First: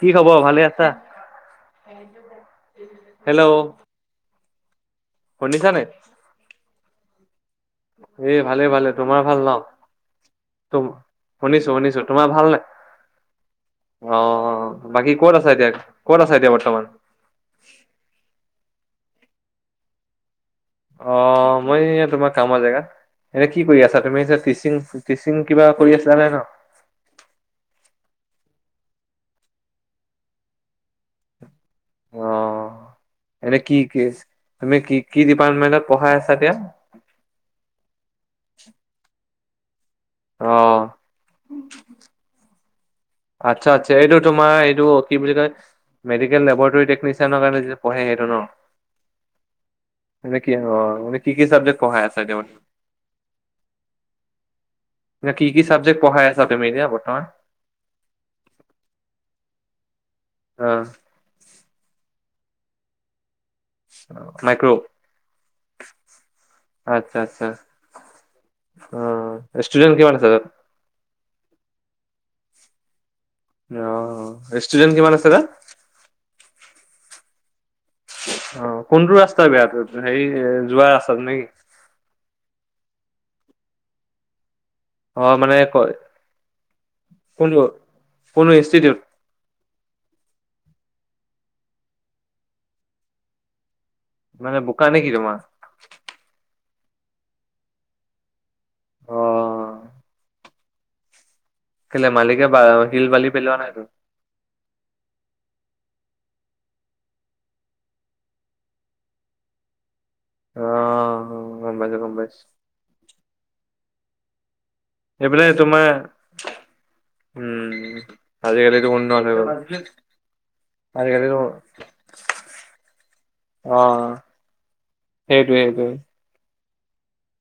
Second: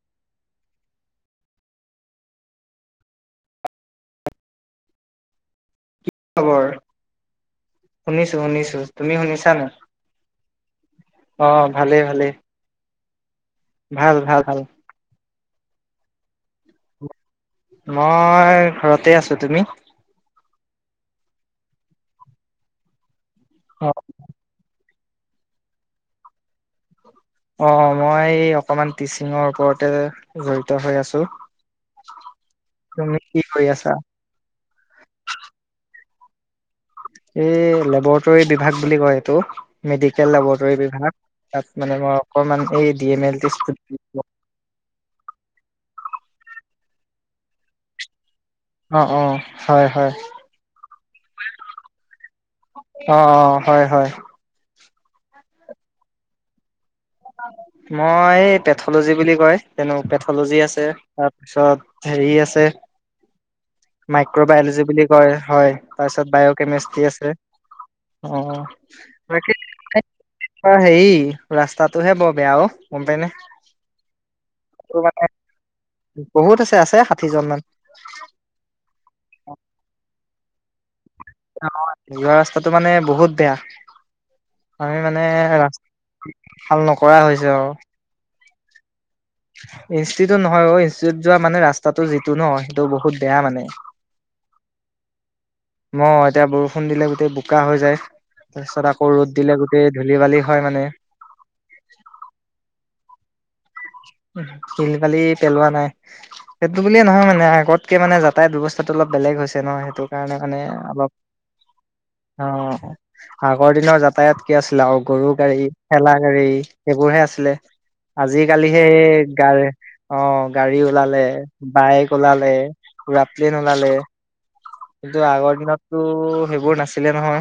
কি খবৰ ভালে আছা। হেল্ল' শুনিছা নাই কি খবৰ? এ শুনিছো ভালে শুনিছো ভালে তুমি তোমাৰ ভাল শুনিছা ন নে তম অ শুনিছো, ভালেই শুনিছো ভালেই তোমাৰ ভাল নাই। ভাল ভাল ভাল আহ বাকী ক'ত আছ এতিয়া ক'ত আছা এতিয়া বৰ্তমান মই ঘৰতে আছো তুমি অ মই তোমাৰ কামৰ জেগা এনে কি কৰি অ আছা টিচিং টিচিং কিবা কৰি আছিলা নাই ন অ মই অকমান টিচিঙৰ ওপৰতে জড়িত হৈ আছো অ তুমি এনে কৰি কি আছা কি তুমি কি কি ডিপাৰ্টমেন্টত পঢ়াই আছা এতিয়া এই লেবৰেটৰী বিভাগ বুলি কয় এইটো মেডিকেল অ লবৰেটৰ বিভাগ তাত মানে মই অকমান এম এল টি আচ্ছা আচ্ছা এইটো তোমাৰ এইটো কি বুলি কয় মেডিকেল লেবৰেটৰী টেকনিচিয়ান কাৰণে যিটো পঢ়ে সেইটো ন অ অ হয় হয় মানে কি অ মানে কি কি চাবজেক্ট পঢ়াই আছা এতিয়া অ অ হয় হয়। কি কি চাবজেক্ট পঢ়াই আছা তুমি এতিয়া বৰ্তমান মই পেথলজী বুলি কয় যেনো পেথলজি আছে অ' তাৰপিছত হেৰি আছে মাইক্ৰ মাইক্ৰবায়লজি বুলি কয় হয় তাৰপিছত বায়' কেমেষ্ট্ৰি আচ্ছা আছে আচ্ছা অ', বাকী অ' ষ্টুডেন্ট কিমান আছে তাত? হেৰি ৰাস তহে বৰ বেয়া অ, গম পাই নে? অ', তোৰ ৰেষ্টুডেণ্ট কিমান মানে আছে দা? বহুত আছে আছে ষাঠিজন মান। অ', কোনটো ৰাস্তা বেয়াটো হেৰি এ যোৱা ৰাস্তা [unintelligible] যোৱা ৰাস্তাটো মানে বহুত বেয়া। আমি মানে অ' ক- ৰাস্তা ভাল নকৰা হৈছে আৰু কোনো [unintelligible] ইনষ্টিটিউট ইনষ্টিটিউট নহয় অ ইনষ্টিউট যোৱা মানে ৰাস্তাটো যিটো ন সেইটো বহুত বেয়া মানে মানে বোকা নেকি তোমাৰ মই এতিয়া বৰষুণ দিলে গোটেই বোকা হৈ যায় তাৰ পিছত আকৌ ৰ'দ দিলে অ' গোটেই ধূলি বালি হয় মানে কেলে মালিকে হিল বালি পেলোৱা নাই [inaudible] উলি পালি পেলোৱা নাই সেইটো বুলিয়ে নহয় মানে আগতকে মানে যাতায় ব ব্যৱস্থাটো অলপ বেলেগ। হৈছে ন সেইটো সেইকাৰণে মানে অলপ অ' গম পাইছো গম পাইছো। অ, আগৰ দিনৰ যতায়াত কি আছিলে আৰু গৰু এইফালে গাড়ী তোমাৰ খেলা গাড়ী সেইবোৰহে আছিলে উম আজি কালি সে আজিকালিতো উন্নত হৈ গা গ'ল। অ, গাড়ী উলালে আজিকালিতো বাইক উলালে ৰাতি নোলালে অ' কিন্তু আগৰ সেইটোৱে সেইটোৱে দিনততো সেইবোৰ নাছিলে নহয়।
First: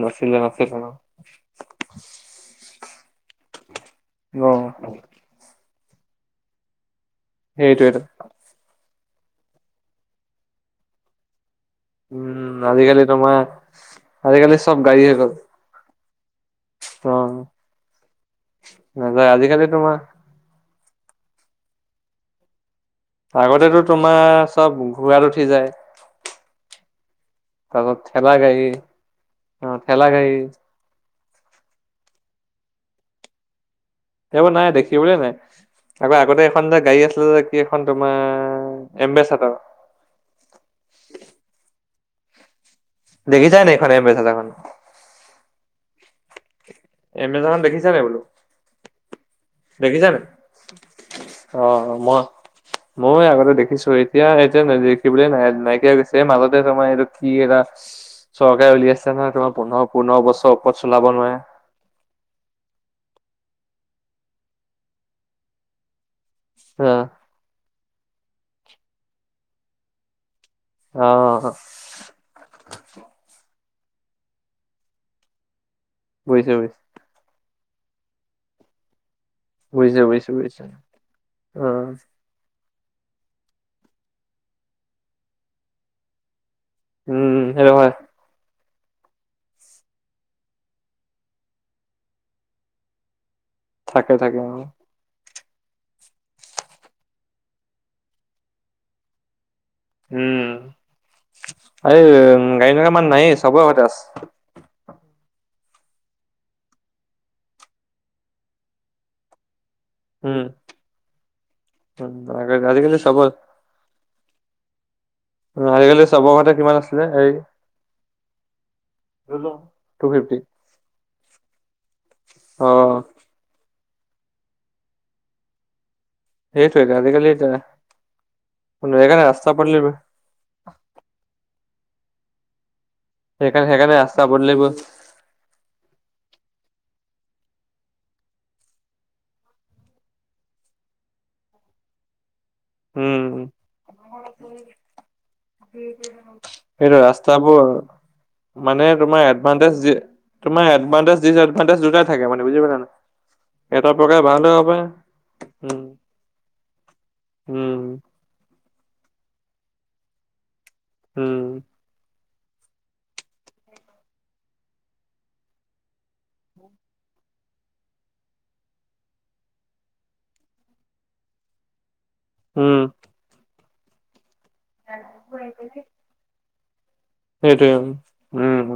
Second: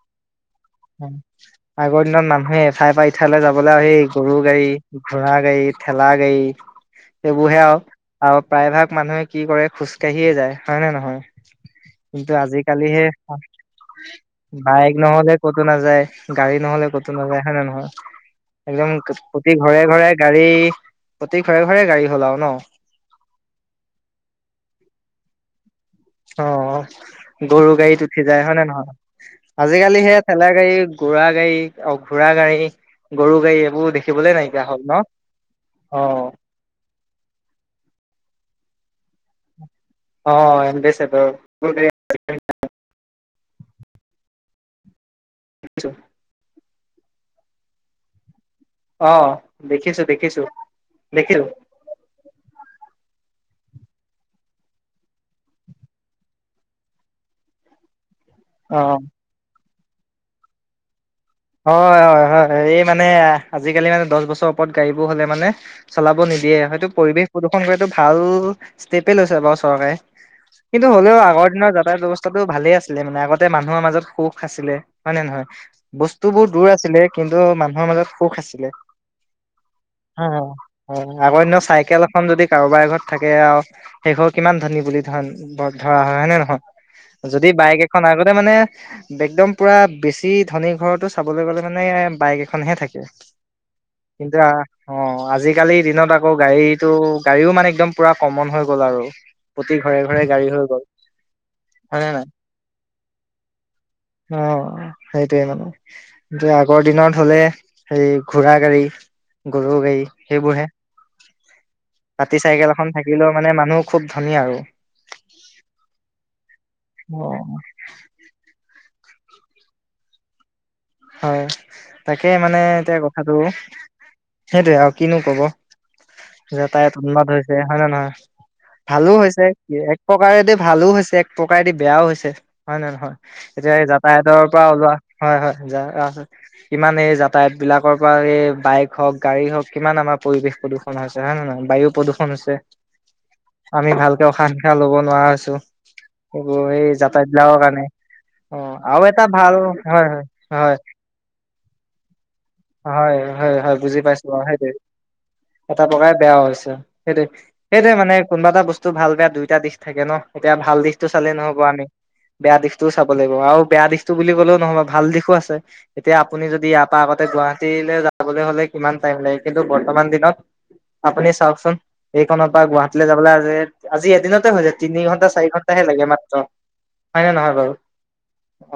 নাছিলে নাছিলে ন। আগৰ দিনৰ মানুহে ঠাই পা ইঠাইলৈ যাবলৈ আৰু সেই গৰু অ'। গাড়ী, ঘোঁৰা গাড়ী, ঠেলা গাড়ী সেইবোৰহে আৰু সেইটোৱেটো আৰু প্ৰায় ভাগ মানুহে কি কৰে খোজকাঢ়িয়ে যায় হয় নে নহয়? কিন্তু উম আজিকালি আজিকালিহে তোমাৰ আজিকালি চব বাইক গাড়ী হৈ গ'ল নহলে ক'তো নাযায়, গাড়ী নহলে কতো অ নাযায়, হয় নে নহয়? একদম নাযায় প্ৰতি আজিকালি ঘৰে তোমাৰ ঘৰে গাড়ী, প্ৰতি ঘৰে ঘৰে গাড়ী হ'ল আৰু ন'। আগতেতো তোমাৰ চব ঘোঁৰাত উঠি যায়। অ', গৰু তাৰপিছত গাড়ীত উঠি ঠেলা যায় হয় নে গাড়ী নহয়, আজিকালি সেয়া ঠেলা গাড়ী ঘোঁৰা গাড়ী অ, ঘোঁৰা গাড়ী, গৰু গাড়ী এইবোৰ দে সেইবোৰ নাই দেখি বলয়ে নাই আকৌ অ' আগতে এখন যে গাড়ী আছিলে যে কি এখন তোমাৰ এম্বেচেডৰ। অ' এম্বেচেডৰ [inaudible] দেখিছানে দেখা নাই এম্বেচেডৰখন? দেখিছোঁ। এম্বেচেডৰ দেখিছা নাই বোলো? অ' দেখিছো দেখিছানে দেখিছো দেখিছো অ', মই মই আগতে দেখি দেখিছো এতিয়া এতিয়া নেদেখিবলৈ নাই নাইকিয়া হয় গৈছে মাজতে তোমাৰ এইটো কি এৰা চৰকাৰে অ'। উলিয়াইছে নহয় তোমাৰ পোন্ধৰ পোন্ধৰ বছৰ ওপৰত চলাব নোৱাৰে। হয়, হয়, হয়, হয়, এই মানে আজিকালি মানে দশ বছৰ ওপৰত গাড়ী বোৰ হ'লে মানে চলাব নিদ দিয়ে হয়টো অ', পৰিৱেশ প্ৰদূষণ কৰাটো ভাল ষ্টেপে লৈছে বাৰু চৰকাৰে। কিন্তু হ'লেও আগৰ অ', দিনৰ যাতায়ৰ ব্যৱস্থাটো ভালে আছিলে মানে আগতে মানুহ মানুহৰ মাজত সুখ আছিলে হয় নে নহয়, বস্তু বোৰ বুজিছো, দূৰ আছিলে কিন্তু মান মানুহৰ মাজত সুখ আছিলে, বুজিছো, বুজিছো, বুজিছো, আগৰ অ', দিনত উম, চাইকেল এখন যদি কাৰোবাৰ ঘৰত থাকে আৰু সেই ঘৰ কিমান ধনী বুলি ধন ধৰা হয় হয় নে নহয়? উম যদি সেইটো বাইক হয়, এখন আগতে মানে একদম পুৰা বেছি ধনী ঘৰতো চাবলৈ গলে মানে বাইক এখনহে থাকে থাকে, কিন্তু থাকে, অ, আজি আজিকালি দিনত আকৌ গাড়ীতটো গাড়ীও মানে একদম পুৰা কমন হৈ গ'ল আৰু। প্ৰতি ঘৰে ঘৰে উম, গাড়ী হৈ গ'ল। এই হয় নে নাই গাড়ী নথকা মানুহ নাইয়েই, চবৰে ঘৰতে আছে। সেইটয়ে মানে কি আগৰ দিনত হলে হেৰি ঘোৰা গাড়ী গৰু গাড়ী উম, সেইবোৰ হে, উম পাতি আগ- চাইকেল এখন আজিকালি চবৰ থাকিলেও মানে মানুহ খুব ধুনীয়া আৰু আজিকালি চবৰ ঘৰতে কিমান আছিলে অ এই টু ফিফটি হয় তাকে মানে অ', এতিয়া কথাটো সেইটোয়ে আৰু কিনো কব। সেইটোৱেটো যাতায়াত উন্মাদ আজিকালি হৈছে তে- হয় নে নহয়? ভালো সেইকাৰণে হৈছে ৰাস্তা পদূলি এক প্ৰকাৰেদি ভালো হৈছে এক প্ৰকাৰেদি বেয়াও হৈছে হয় নে নহয়, সেইকাৰণে, এতিয়া এই সেইকাৰণে ৰাস্তা যাতায়তৰ পৰা পদূলিবোৰ উলোৱা হয় হয় কিমান এই যাতায়াত বিলাকৰ পৰা এই বাইক হওক গাড়ী হওক কিমান আমাৰ পৰিৱেশ প্ৰদ [unintelligible] হৈছে হয় নে নহয় বায়ু প্ৰদূষণ হৈছে। উম, আমি ভালকে উশাহ নিশাহ লব নোৱাৰা হৈছো। এইবোৰ সেই সেইটো যাতায়ত বিলাকৰ ৰাস্তাবোৰ কাৰণে অ, মানে আৰু তোমাৰ এটা ভাল এডভান্টেজ যি হয় হয়। তোমাৰ হয় এডভান্টেজ, ডিচএডভান্টেজ দুটাই থাকে মানে বুজি পালা নাই, হয় হয় হয় এটা বুজি প্ৰকাৰে পাইছো আৰু ভালো হ'ব সেইটোৱে। পাৰে উম। এটা প্ৰকাৰে বেয়াও। সেইটো উম, সেইটোয়ে মানে কোনোবা এটা বস্তু ভাল বেয়া দুইটা দিশ থাকে ন। এতিয়া ভাল দিশতটো চালে উম, নহব, আমি বেয়া দিশতটোও চাব লাগিব, আৰু বেয়া দিশতটো বুলি ক'লেও নহব, ভাল দিশ তো আছে, এতিয়া আপুনি যদি ইয়াৰ পৰা আগতে গুৱাহাটীলৈ যাবলৈ হলে কিমান টাইম লাগে। কিন্তু বৰ্তমান দিন আপুনি চাওঁকচোন এইকনৰ পৰা উম, গুৱাহাটীলৈ যাবলৈ আজি এদিনতে হৈ যায় তিনি ঘণ্টা চাৰি ঘন্টাহে লাগে মাত্ৰ। হয় নে নহয় সেইটোৱে বাৰু? উম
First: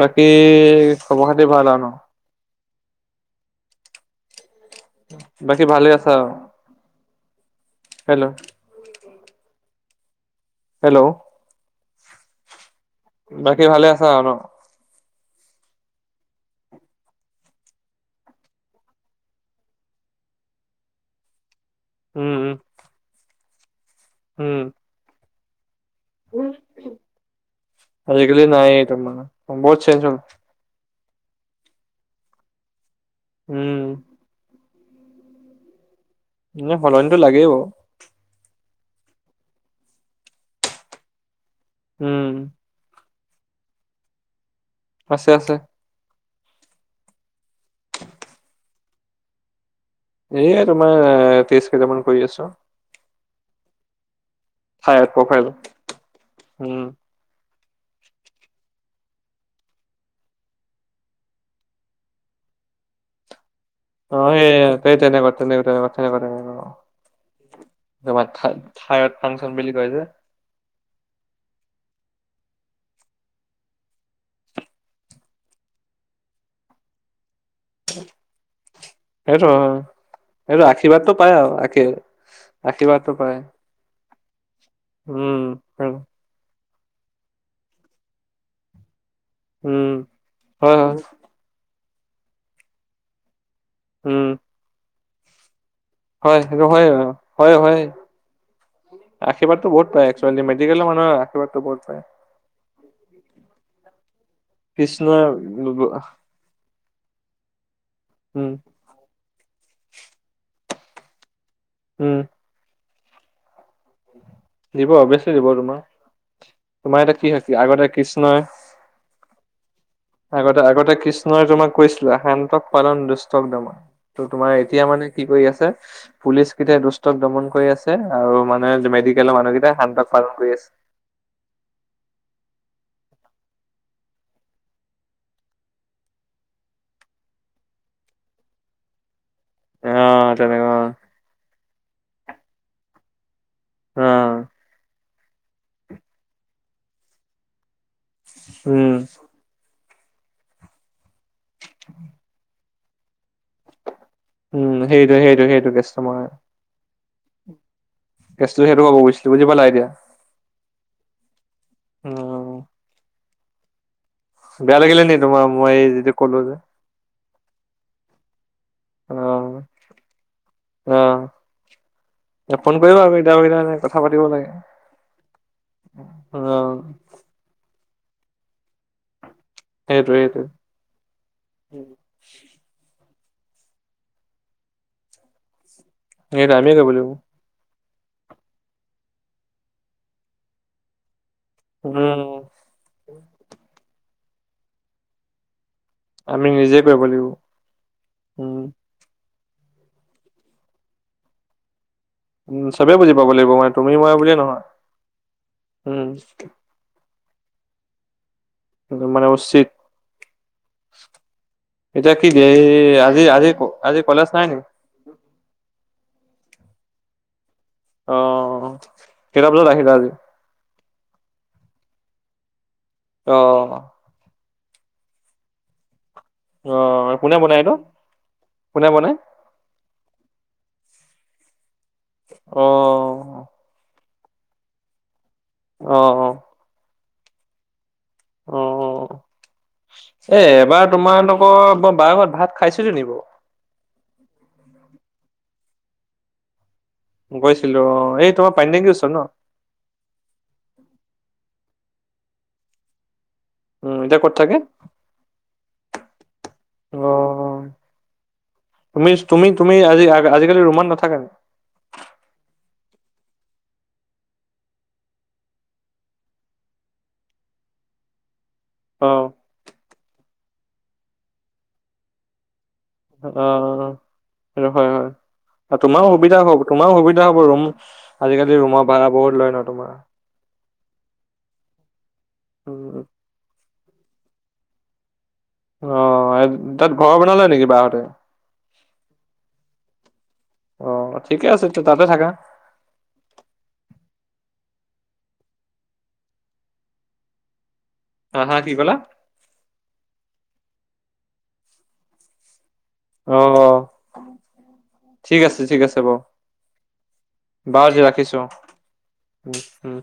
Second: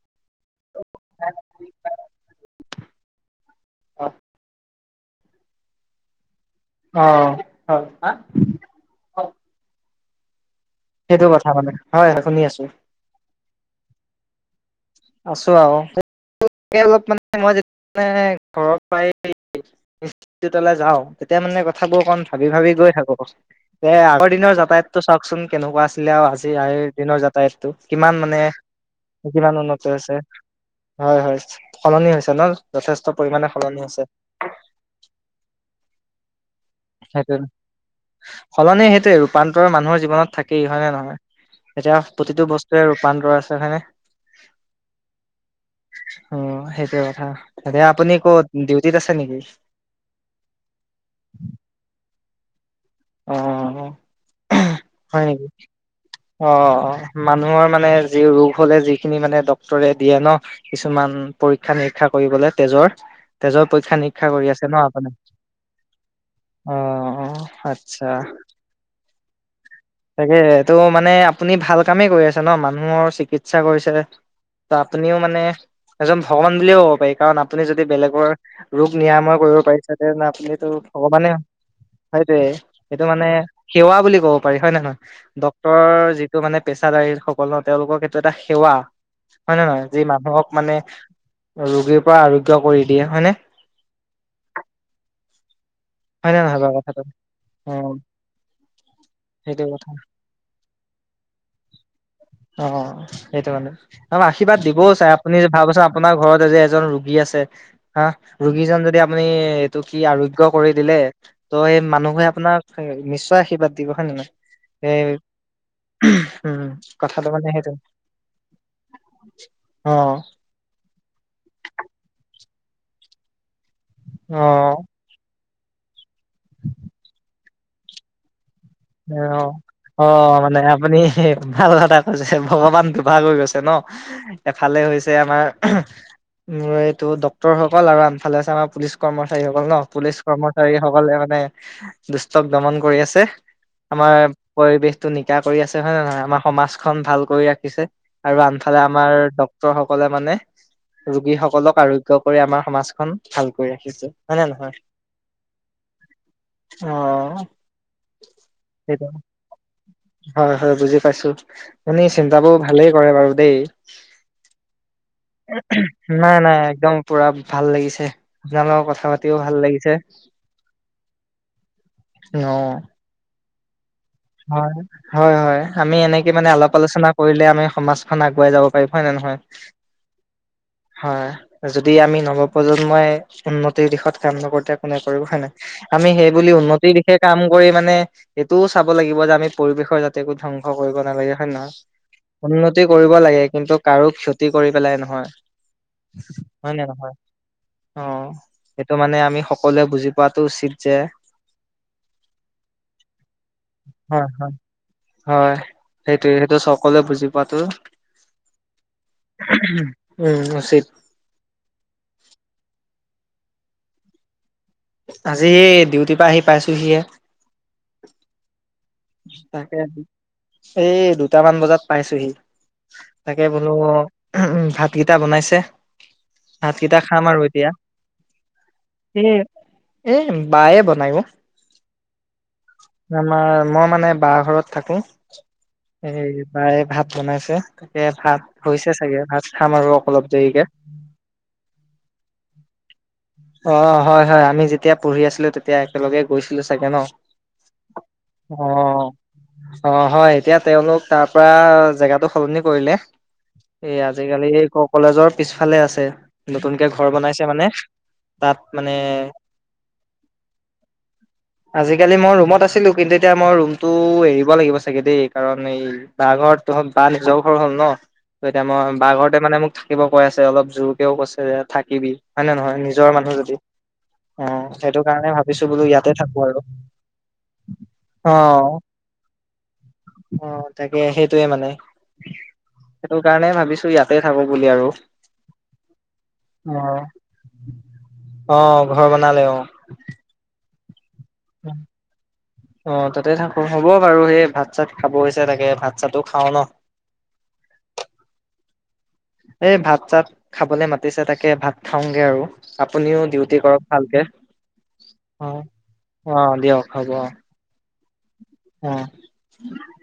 বাকী খবৰ খাতি ভাল আৰু ন। অ' বাকী ভালে আছা? অ' হয়। হেল্ল' হেল্ল' সেইটো কথা মানে, হয় হয় শুনি আছো। বাকী ভালে আছা ন। আছো আৰু অলপ মানে মইয়া ঘৰ ইষ্টিটিউটলে যাওঁ তেতিয়া মানে থাকো অকণ উম, ভাবি উম, ভাবি গৈ থাকো, এ আগৰ দিনৰ উম, যাতায়াতটো চাকচোন কেনেকুৱা আছে আছিলে আৰু আজি আ দিনৰ যাতায়তটো কিমান মানে আজিকালি নাইয়ে তোমাৰ কিমান বহুত উন্নত চেঞ্জ হৈছে। হ'ল। হয় হয় সলনি হৈছে ন, যথেষ্ট পৰিমানে সলনি উম, হৈছে। [unintelligible] নে সলনিটো সেইটোৱে লাগেই বাৰু। সলনি সেইটোৱে, ৰূপান্তৰ মানুহৰ জীৱনত থাকেই হয় নে নহয়? এতিয়া উম, প্ৰতিটো বস্তুৱে পান্দ আছে হয়নে আছে আছে। অ' সেইটোৱে কথা, আপুনি ক'ত ডিউটিত আছে নেকি! এয়াই তোমাৰ তেষ্ট কেইটামান কৰি আছো। অ থাইৰড হয় প্ৰফাইল নেকি অ উম, অ মানুহৰ মা ৰে যি ৰোগ হলে যিখিনি মানে ডক্তৰে দিয়ে ন কিছুমান পৰীক্ষা নিৰীক্ষা কৰিবলৈ তেজৰ ৰ তেজৰ পৰীক্ষা নিৰীক্ষা অ', কৰি আছে ন সেই আপুনি তেনেকুৱা তেনেকুৱা তেনেকুৱা তেনেকুৱা তেনেকুৱা অ' অ' তা থাইৰড ফাংচন বুলি কয় যে তাকে টো মানে আপুনি ভাল কামেই কৰি আ ন মানুহৰ চিকিৎসা কৰিছে ত' আপুনিও মানে এজন ভগৱান বুলিয়ে ক'ব পাৰি। কাৰণ আপুনি যদি বেলেগৰ ৰোগ নিৰাময় সেইটো কৰিব পাৰিছে তে সেইটো আপুনিতটো আশীৰ্বাদটো ভগৱানে পায় আৰু আশীৰ্বাদ সেইটোয়ে এইটো আশীৰ্বাদটো মানে পায় সেৱা বুলি ক'ব পাৰি হয় নে নহয়, উম ডক্তৰৰ উম যিটো মানে পেছাদাৰী সকলৰ, তেওঁলোকক এইটো এটা সেৱা। হয় নে নহয় উম, যি মানুহক মানে হয় হয় ৰোগীৰ পৰা আৰোগ্য কৰি দিয়ে হয় নে উম নে হয় নহয় ৰ বাৰু কথাটো? হয়, হয় অ' সেইটো আশীৰ্বাদতটো কথা বহুত পায় একেল মেডিকেলৰ মানুহৰ আৰ্শীৰ্বাদটো বহুত পায় অ সেইটো মানে আৰু আশীৰ্বাদ দিবও চাই কৃষ্ণই আপুনি যে ভাবচোন আপোনাৰ ঘৰত এ যে এজন ৰোগী আছে হা উম ৰোগীজন যদি আপুনি এইটো কি আৰোগ্য কৰি দিলে ত সেই মানুহ উম নিশ্চয় আশীৰ্বাদিব হয় নে নহয়। দিব এই অভিয়াচলি দিব তোমাক উম তোমাৰ এতিয়া কি কথাটো মানে হৈছে সেইটো। আগতে কৃষ্ণই অ' আগতে আগতে কৃষ্ণই তোমাক কৈছিলে শান্তক পালন দুষ্টক দমন। ত' তোমাৰ অ' এতিয়া মানে কি কৰি আছে পুলিচ কিটয়া দুষ্টক দমন কৰি আছে, আৰু মানে মেডিকেলৰ অ' মানুহকেইটাই শান্তক পালন অ' কৰি মানে আছে আপুনি ভাল কথা কৈছে ভগৱানটো ভাগ হৈ গৈছে ন এফালে হৈছে আমাৰ মোৰ এইটো ডক্তৰসকল আৰু আনফালে আছে আমাৰ পুলিচ কৰ্ম সকল ন পুলিচ অ তেনেকুৱা কৰ্মচাৰীসকলে মানে দুষ্টক দমন কৰি আছে। অ আমাৰ পৰিৱেশতটো নিকা কৰি আছে হয় নে নহয় আমাৰ সমাজখন ভাল কৰি ৰাখিছে। আৰু আনফালে উম আমাৰ ডক্তৰ সকলে মানে ৰোগী সকলক আৰোগ্য কৰি আমাৰ সমাজ খন ভালকৈ ৰাখিছো উম সেইটো সেইটো সেইটো কেষ্টমাৰ অ কেছটো ক'ব সেইটো গৈছিলো বুজি পালা এতিয়া। হয়, হয় বুজি পাইছো এমি উম, চিন্তাবোৰ ভালেই কৰে বাৰু দেই বেয়া লাগিলে নি তোমাৰ মই এই যিটো নাই ক'লো যে নাই একদম পুৰা ভাল লাগিছে। আপোনালোকক কথা পাতিও ভাল অ', লাগিছে অ'। অ ফোন কৰিবা আকৌ কেতিয়াবা কেতিয়াবা কথা পাতিব লাগে হয়, হয়, হয় আমি এনেকে মানে আলপ অ', আলোচনা কৰিলে আমি সমাজ খান আগুৱাই যাব পাৰি হয় নে নহয় সেইটোৱে সেইটোৱে। হয় যদি আমি নৱপ্ৰজন্মই উন্নতিৰ দিশত কাম নকৰো তে কোনে কৰিব হয়ে নহ আমি সেইব বুলি সেইটো আমিয়ে কৰিব উন্নতিৰ লাগিব দিশে কাম কৰি মানে এইটোও চাব লাগিব যে আমি পৰিৱেশৰ যাতে একো ধ্বংস কৰিব নালাগে হয়ে নহয় উম, উন্নতি কৰিব লাগে কিন্তু কাৰো ক্ষতি কৰি পেলাই নহয়। আমি হয় নিজে নে কৰিব নহয় লাগিব অ উম। সেইটো মানে আমি সকলোৱে বুজি পোৱাতটো উচিত যে উ চবে বুজি পাব লাগিব মান তুমি মই হয়, বুলিয়ে হয়, নহয় উম পাত মানে উচিত উচিত। এতিয়া কি যে আজি, আজি, আজি কলেচ নাই নি? আজি ডিউটিৰ পৰা আহি পাইছোহিয়ে। অ'। কেইটা বজাত তাকে আহিলা আজি এই দুটামান বজাত পাইছোহি। তাকে বোলো অ', উ ভাতকেইটা বনাইছে। ভাতকেইটা অ', খাম কোনে আৰু বনাই এতিয়া এইটো কোনে বনাই? এ এ বায়ে বত [unintelligible] আমাৰ অ', মই মানে বা ঘৰত থাকোঁ। অ', এই অ', বায় ভাত বনাইছে। তাকে ভাত অ হৈছে চাগে ভাত খাম আৰু অলপ এ দেৰিকে এবাৰ তোমালোকৰ মই বা ঘৰত ভাত খাইছো নিব [unintelligible] অ' হয়-হয় আমি যেতিয়া পঢ়ি আছিলো তেতিয়া একেলগে গৈছিলো। চাগে ন গৈছিলো। অ', এই তোমাৰ পানী টেংকিৰ অ' ওচৰত ন? অ' হয় এতিয়া তেওঁলোক তাৰ পৰা জেগাতো সলনি কৰিলে এই উম, এতিয়া ক'ত আজিকালি থাকে? কলেজৰ পিছফালে আছে। নতুনকে ঘৰ বনাইছে অ', মানে। তাত মানে তুমি তুমি তুমি আজি আজিকালি ৰুমত নাথাকা নি? আজিকালি মই ৰোমত আছোঁ। কিন্তু এতিয়া মই ৰুমতটো এৰিব লাগিব চাগে দেই কাৰণ এই বা ঘৰত বা নিজৰ ঘৰ হ'ল ন। অ'। ত, এতিয়া মই অ', বাঘৰতে মানে মোক থাকিব কৈ আছে অলপ জোৰকেও কৈছে যে থাকিবি হয় নে নহয় নি অ'। হয়, হয়, কাৰণে ভাবিছো বোলো ইয়াতে তোমাৰো থাকো সুবিধা আৰু হ'ব তোমাৰো সুবিধা হ'ব ৰুম অ আজিকালি ৰুমৰ ভাড়া বহুত বহুত লয় ন তোমাৰ। অ তাকে সেইটোয়ে মানে উম, সেইটো কাৰণে ভাবিছো ত ইয়াতে থাকো বুলি আৰু। অ তাত ঘৰৰ বনালে? নেকি বাহঁতে? আহ ঘৰ বনালে অ। অহ' অ' তাতে থাকো হ'ব বাৰু সেই ভাত ভাত চাত খাব হৈছে তাগে ভাত চাতো খাওঁ ন। হা হা কি কলা? এই ভাত চাত খাবলে মাতিছে তাকে ভাত খাওঁগে আৰু। আপুনিও ডিউটি অ', কৰক ভালকে। ঠিক অ আছে ঠিক আছে বাৰ, অ দিয়ক হ'ব বাৰু ৰাখিছো। অ উম, উম।